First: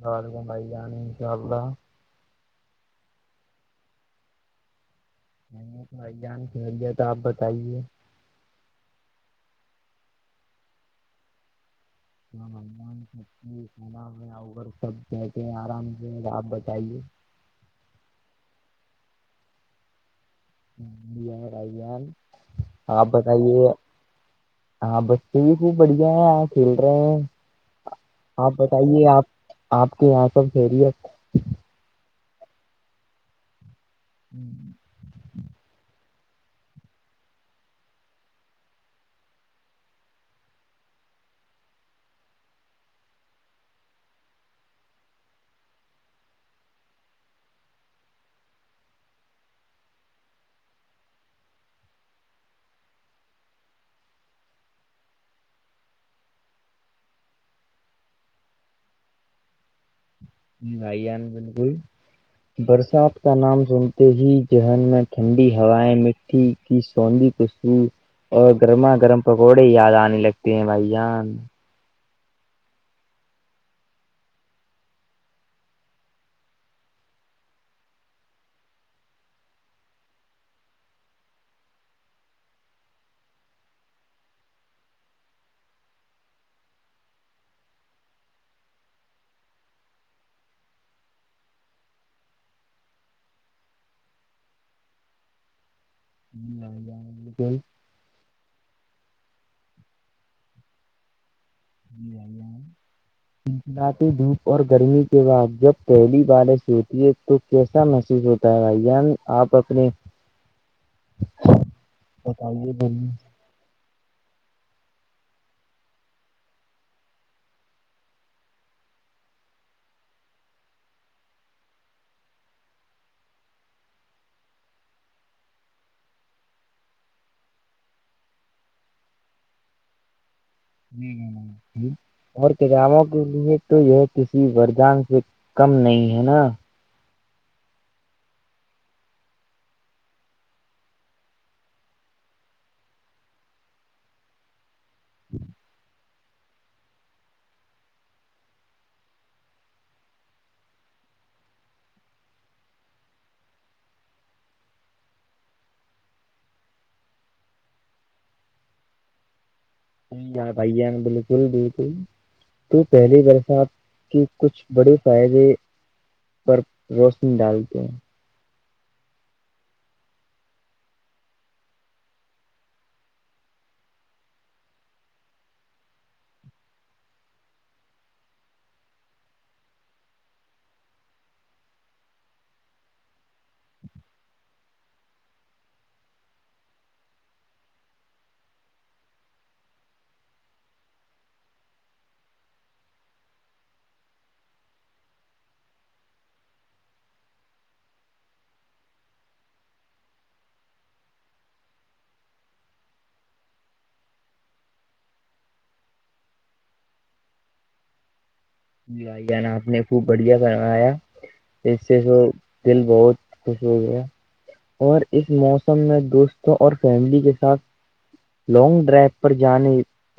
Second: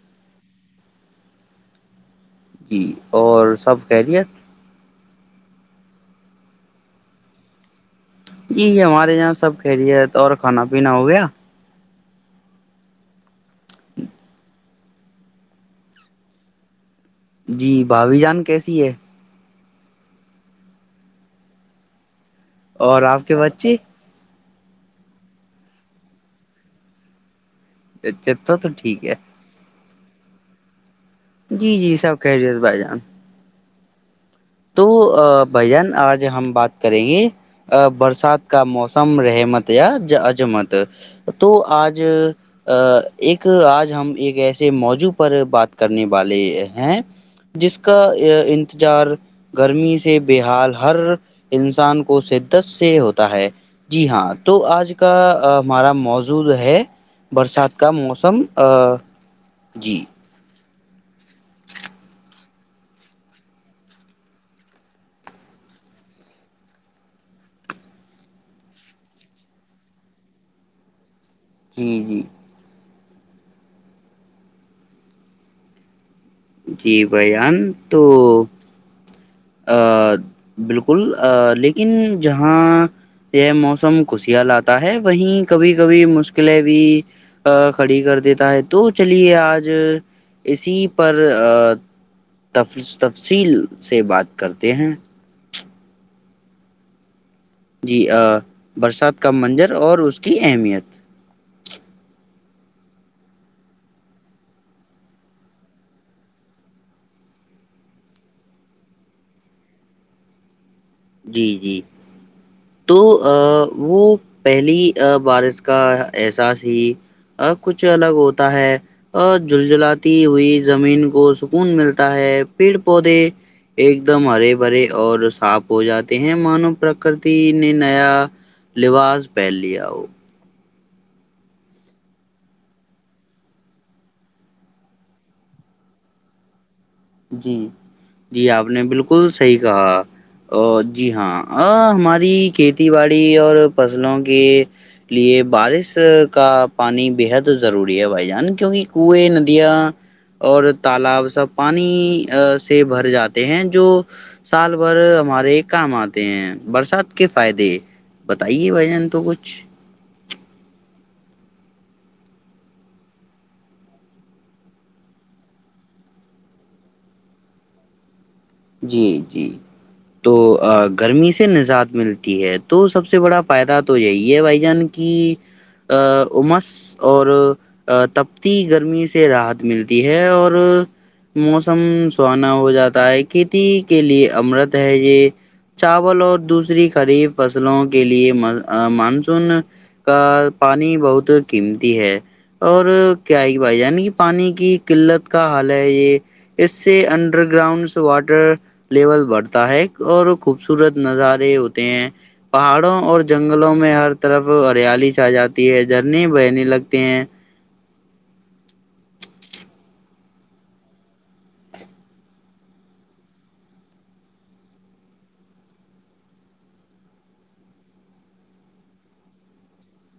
دال بنڈائی جانی چللہ جی اور سب خیریت نہیں بھائی جان خیریت آپ بتائیے جی ہمارے یہاں سب خیریت اور کھانا پینا ہو گیا مان سب کہتے آرام سے آپ بتائیے جی بھابھی جان کیسی ہے جی ہاں بھائی جان اور اپ کے بتائیے بچے ہاں بچے بھی سب بڑھیا ہیں آ کھیل رہے ہیں اچھا آپ تو تو ٹھیک بتائیے ہے آپ آپ کے یہاں سب خیریت جی جی سب خیریت سے بھائی جان [inaudible] تو بھائی جان آج ہم بات کریں گے برسات کا موسم رحمت یا عجمت تو آج آ ایک آج ہم ایک ایسے موضوع پر بات کرنے والے ہیں جس کا انتظار گرمی سے بےحال ہر انسان کو شدت سے ہوتا ہے جی ہاں تو آج کا ہمارا موضوع ہے برسات کا موسم جی جی بھائی جان برسات کا نام سنتے ہی ذہن میں ٹھنڈی ہوائیں مل [unintelligible] اور گرما گرم پکوڑے ہی یاد آنے لگتے ہیں بھائی جان جی جی جی بھائی جان تو آ بالکل لیکن جہاں یہ موسم خوشیاں لاتا ہے وہیں کبھی کبھی مشکلیں بھی ا کھڑی کر دیتا ہے تو چلیے آج اسی پر تفصیل سے بات کرتے ہیں [unintelligible] جی برسات کا منظر اور اس کی اہمیت [inaudible] ملاتی دھوپ اور گرمی کے بعد جب پہلی بارش ہوتی ہے تو کیسا محسوس ہوتا ان آپ اپنے جی جی بتائیے تو بولیے وہ پہلی بارش کا احساس ہی اور کچھ الگ ہوتا ہے اور جلجلاتی ہوئی زمین کو سکون ملتا ہے پیڑ پودے ایک دم ہرے بھرے اور صاف ہو جاتے ہیں مانو پرکرتی نے نیا لباس پہن لیا ہو [inaudible] اور کتابوں کے لیے تو یہ کسی وردان سے کم نہیں ہے نا جی جی آپ نے بالکل صحیح کہا ا جی ہاں ہماری کھیتی باڑی اور فصلوں کے لیے بارش کا پانی بےحد ضروری ہے بھائی جان کیونکہ کوویں ندیاں اور تالاب سب پانی سے بھر جاتے ہیں جو سال بھر ہمارے کام آتے ہیں برسات کے فائدے بتائیے بھائی جن تو کچھ سحی بھائی جان بالکل بالکل تو پہلی بر سےا آپ کی کچھ بڑے فائدے پر روشنی ڈالتے ہیں جی جی تو گرمی سے نجات ملتی ہے تو سب سے بڑا فائدہ تو یہی ہے بھائی جان کی امس اور تپتی گرمی سے راحت ملتی ہے اور موسم سہانا ہو جاتا ہے کھیتی کے لیے امرت ہے یہ چاول اور دوسری خریف فصلوں کے لیے مانسون کا پانی بہت قیمتی ہے اور کیا ہے کہ بھائی عنی کہ پانی کی قلت کا حال ہے یہ اس سے انڈر گراؤنڈ واٹر لیول بڑھتا ہے اور خوبصورت نظارے ہوتے ہیں پہاڑوں اور جنگلوں میں ہر طرف ہریالی چائی جاتی ہے جھرنے بہنے لگتے ہیں بھائیان آپ نے خوب بڑھیا کروایا اس سے س دل بہت خوش ہو گیا اور اس موسم میں دوستوں اور فیملی کے ساتھ لانگ ڈرائیو پر جانے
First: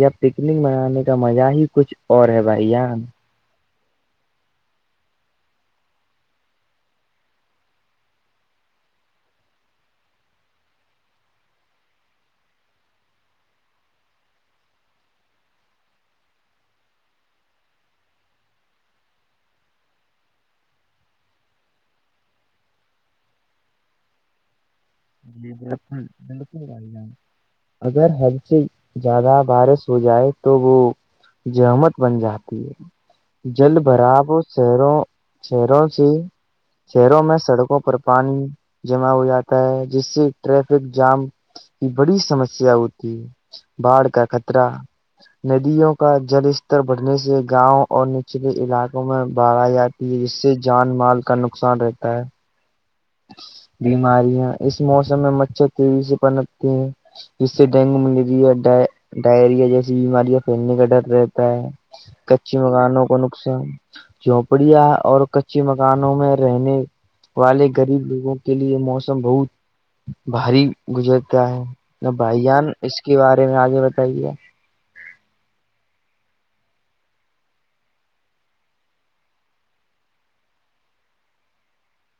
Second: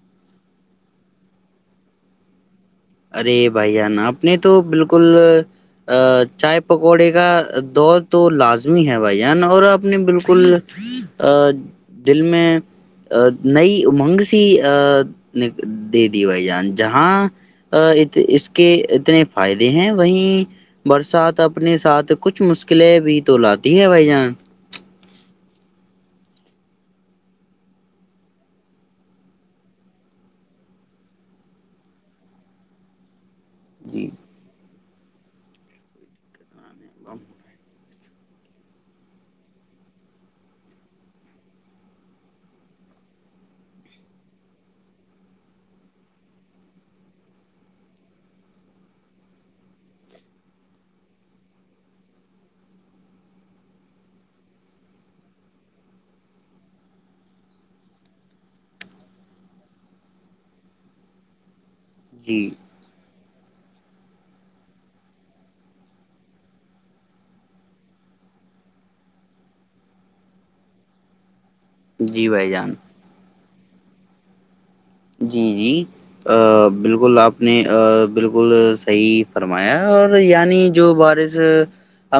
یا پکنک منانے کا مزہ ہی کچھ اور ہے بھائی ارے بھائی ن آپ نے تو بالکل ا چائے پکوڑے کا دور تو لازمی ہے بھائی جان اور اپ نے بالکل ا دل میں نئی امنگ سی دے دی بھائی جان جہاں ا اس کے اتنے فائدے ہیں وہیں برسات اپنے ساتھ کچھ مشکلیں بھی تو لاتی ہے بھائی جان [inaudible] اگر ہل سے زیادہ بارش ہو جائے تو وہ جہمت بن جاتی ہے جل جی برااب شہروں چھ رہچ شہروں میں سڑکوں پر پانی جمع ہو جاتا ہے جس سے ٹریفک جام کی بڑی سمسیا ہوتی ہے باھ کا خطرہ ندیوں کا جلستتر بڑھنے سے گاؤں اور نچلے علاقوں میں باارایا ج سے جان مال کا نقصان رہتا ہے بیماریاں اس موسم میں مچھر تیزی سے پنتتے ہیں سے ڈینگو ملیریا ڈائریا جیسی بیماریاں پھیلنے کا ڈر رہتا ہے جی کچی مکانوں کو نقصان جھوپڑیاں اور کچی مکانوں میں رہنے والے غریب لوگوں کے لیے موسم بہت بھاری گزرتا ہے تو بھائی جان اس کے بارے میں آگے بتائیے جی جی بالکل آپ نے بالکل صحیح فرمایا اور یعنی جو بارش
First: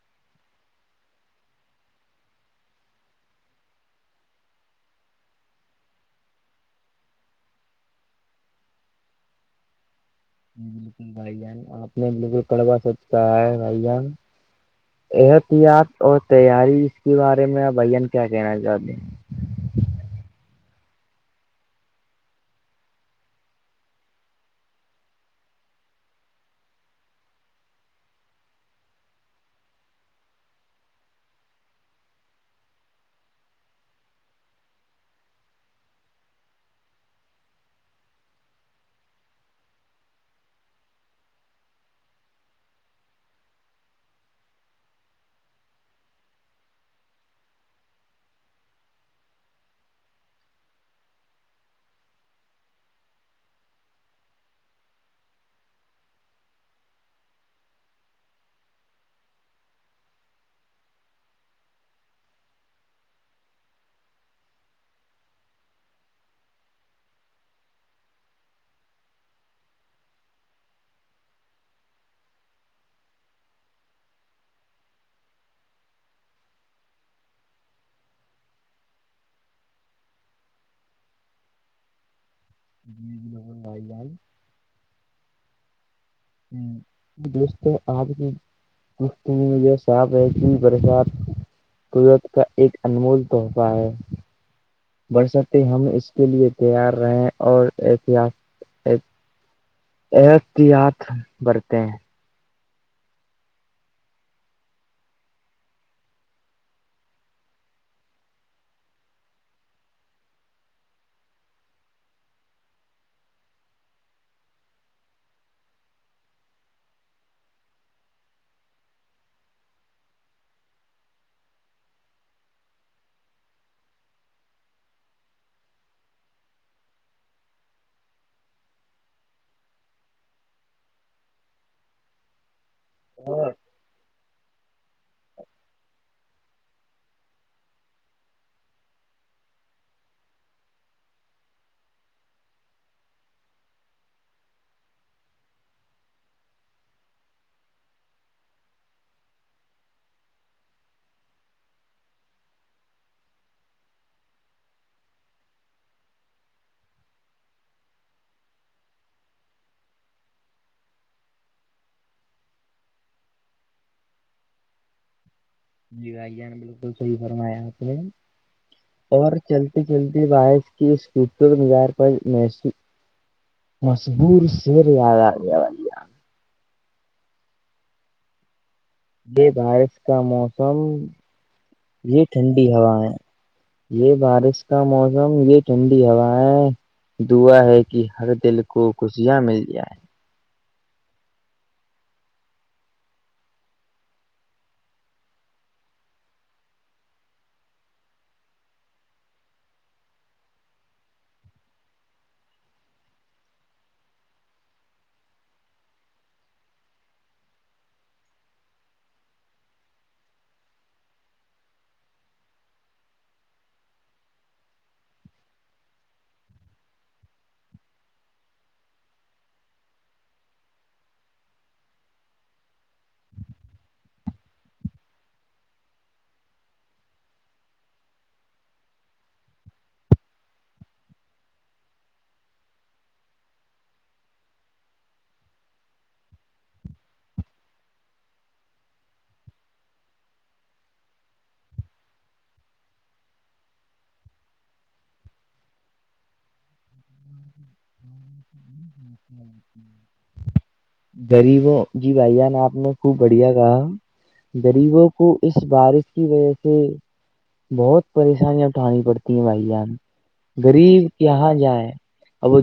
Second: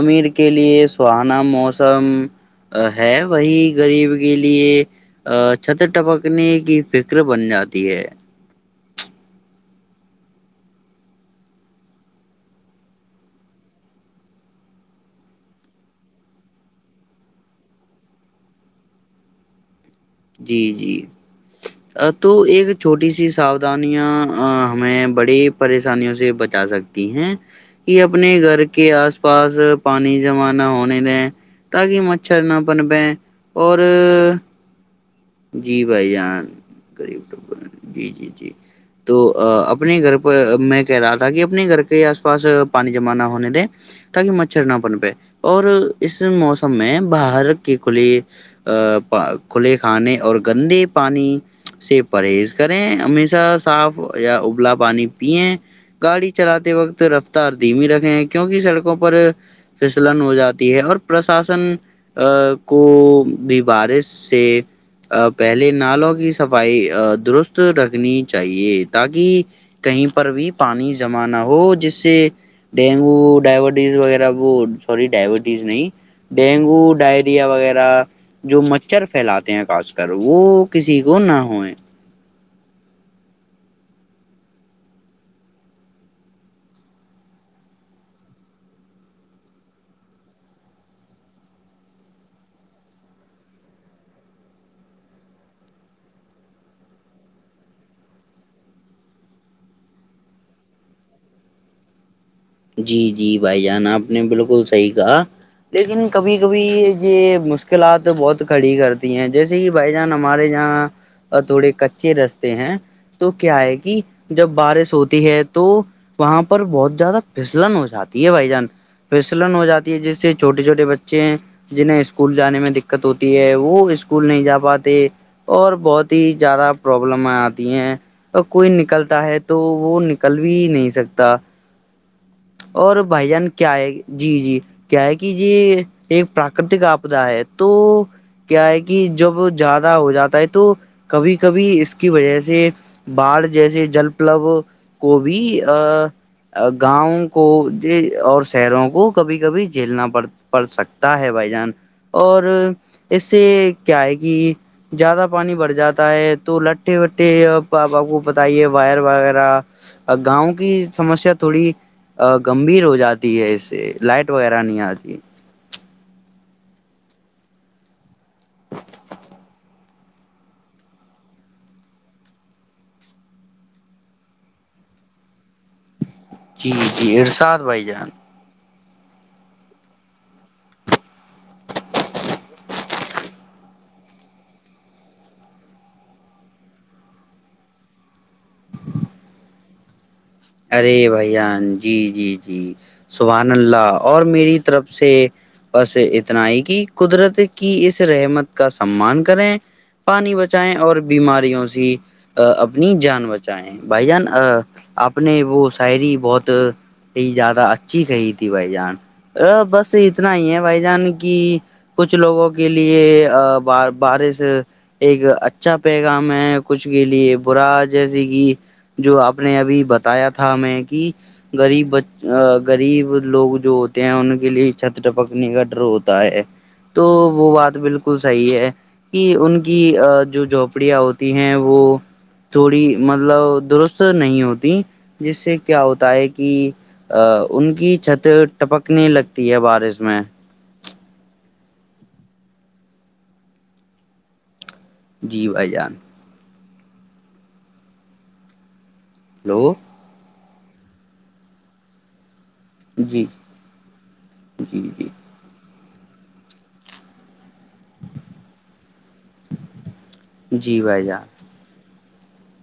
امیر کے لئے سہانا موسم ہے وہی گغریب کے لیے ا چھتر ٹپکنے کی فکر بن جاتی ہے بالکل بھائی جان آپ نے بالکل کڑبا سوچ کہا ہے بھائی جان احتیاط اور تیاری اس کے بارے میں آ بھین کیا کہنا چاہتے ہیں جی جی تو ایک چھوٹی سی ساؤودھانیاں ہمیں بڑی پریشانیوں سے بچا سکتی ہیں یہ اپنے گھر کے آس پاس پانی جمع نہ ہونے دیں تاکہ مچھر نہ بن پئے اور جی بھائی جان ریب جی جی جی تو اپنے گھر پرہ میں کہہ رہا تھا کہ اپنے گھر کے آس پاس پانی جمع نہ ہونے دیں تاکہ مچھر نہ پن پائے اور اس موسم میں باہر کی کھلی ا کھلے کھانے اور گندے پانی سے پرہیز کریں ہمیشہ صاف یا ابلا پانی پییں گاڑی چلاتے وقت رفتار دھیمی رکھے ہیں کیوںکہ سڑکوں پر فسلن ہو جاتی ہے اور پرشاسن ا کو بھی بارش سے پہلے نالوں کی صفائی درست رکھنی چاہیے تاکہ کہیں پر بھی پانی جمع نہ ہو جس سے ڈینگو ڈائبٹیز وغیرہ وہ سوری ڈائبٹیز نہیں ڈینگو ڈائریا وغیرہ جو مچھر پھیلاتے ہیں خاص کر وہ کسی کو نہ ہوئے کو وائی جائی جس آپ بھی مج یہ صاف ہےتی برسات قورت کا ایک انمول تحفہ ہے برسات ہم اس کے لیے تیار رہے اور احتیاط اححتیاط برھتے ہیں جی جی بھائی جان آپ نے بالکل صحیح کہا لیکن کبھی کبھی یہ مشکلات بہت کھڑی کرتی ہیں جیسے بائی جان ہمارے یہاں تھوڑے کچے رستے ہیں تو کیا ہے کہ جب بارش ہوتی ہے تو وہاں پر بہت زیادہ پسلن ہو جاتی ہے بھائی جان پسلن ہو جاتی ہے جس سے چھٹے چھوٹے بچے ہیں جنہیں اسکول جانے میں دقت ہوتی ہے وہ اسکول نہیں جا پاتے اور بہت ہی زیادہ پرابلم آتی ہیں کوئی نکلتا ہے تو وہ نکل بھی نہیں سکتا اور بھائی جان کیا ہے جی جی کیا ہے کہ یہ ایک پراکرتک آپدا ہے تو کیا ہے کہ جب زیادہ ہو جاتا ہے تو کبھی کبھی اس کی وجہ سے باڑھ جیسے جل پلو کو بھی ا گاؤں کو اور شہروں کو کبھی کبھی جھیلنا پڑ پڑ سکتا ہے بھائی جان اور اس سے کیا ہے گ زیادہ پانی بھر جاتا ہے تو لٹھے وٹھے پاپا کو بتائیے وائر وغیرہ گاؤں کی سمسیا تھوڑی گمبھیر ہو جاتی ہے اس سے لائٹ وغیرہ نہیں آتی جی آائیان بالکل صحی فرمایا آپ نے اور چلتی چلتی بائک کی اسکوٹر مزار پر محسو مضبور سییریا آ گ جی جی ارشاد بھائی جان یہ بارش کا موسم یہ ٹھنڈی ہوا ہے یہ بارش کا موسم یہ ٹھنڈی ہوا ہے دعا ہے کہ ہر دل کو خوشیاں مل جائیں ارے بھیاان جی جی جی سبان اللہ اور میری طرف سے بس اتنا ہی کہ قدرت کی اس رحمت کا سمان کریں پانی بچائائےیں اور بیماریوں سے اپنی جان بچائیں بھائی جان آپ نے وہ شاعری بہت یہ زیادہ اچھی کہی تھی بھائی جان ا بس اتنا ہی ہے بھائی جان کی کچھ لوگوں کے لیے بارش ایک اچھا پیغام ہے کچھ کے لیے برا جیسے کہ جو آپ نے ابھی بتایا تھا ہمیں کہ غریب ب غریب لوگ جو ہوتے ہیں ان کے لیے چھت پکنے کا ڈر ہوتا ہے تو وہ بات بالکل صحی ہے کہ ان کی جو جھونپڑیاں ہوتی ہیں وہ تھوڑی مطلب درست نہیں ہوتی جس سے کیا ہوتا ہے کہ ا ان کی چھت ٹپکنے لگتی ہے بارش میں جیو ا جان [unintelligible] ہلو غریبوں جی بھائی جان آپ نے خوب جی بڑھیا کہا جی جی غریبوں کو اس بارش کی وجہ سے بہت پریشانیاں اٹھانی پڑتی ہیں بھائی جان جی غریب بھائی جان یہاں جائے اب وہ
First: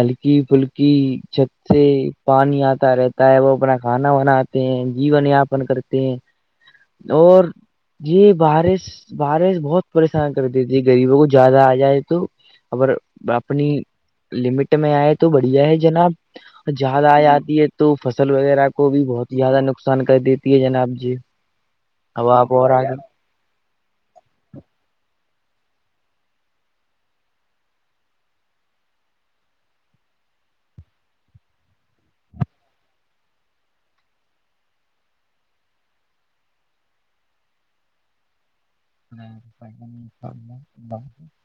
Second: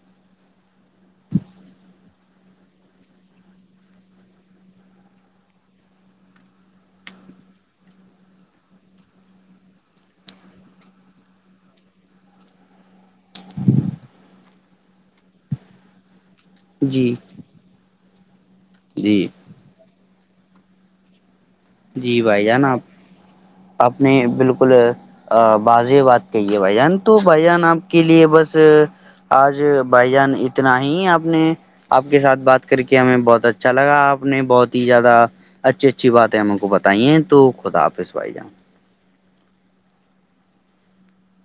ہلکی پھلکی چھت سے پانی آتا رہتا ہے وہ اپنا کھانا بنا کر ہیں جین یاپن کرتے ہیں اور جی بارش بارش بہت پریشان کرتی تھی غریبوں کو زیادہ آ جائے تو اگر اپنی لمٹ میں آئے تو بڑھیا ہے جناب جد جی آ آتی ہے تو فصل وغیرہ کو بھی جی بہت زیادہ نقصان کر دیتی ہے جناب جی جی اب بھائی آپ اور جانا آگے آپ آپ نے بالکل ا باز بات کہیے بھ جان تو بھ جان آپ کے لیے بس آج بھائی جان اتنا ہی آپ نے آپ کے ساتھ بات کر کے ہمیں بہت اچھا لگا آپ نے بہت ہی زیادہ اچھی اچھی بات ہے بتائیے تو خدا آافظ آائی جان ہاں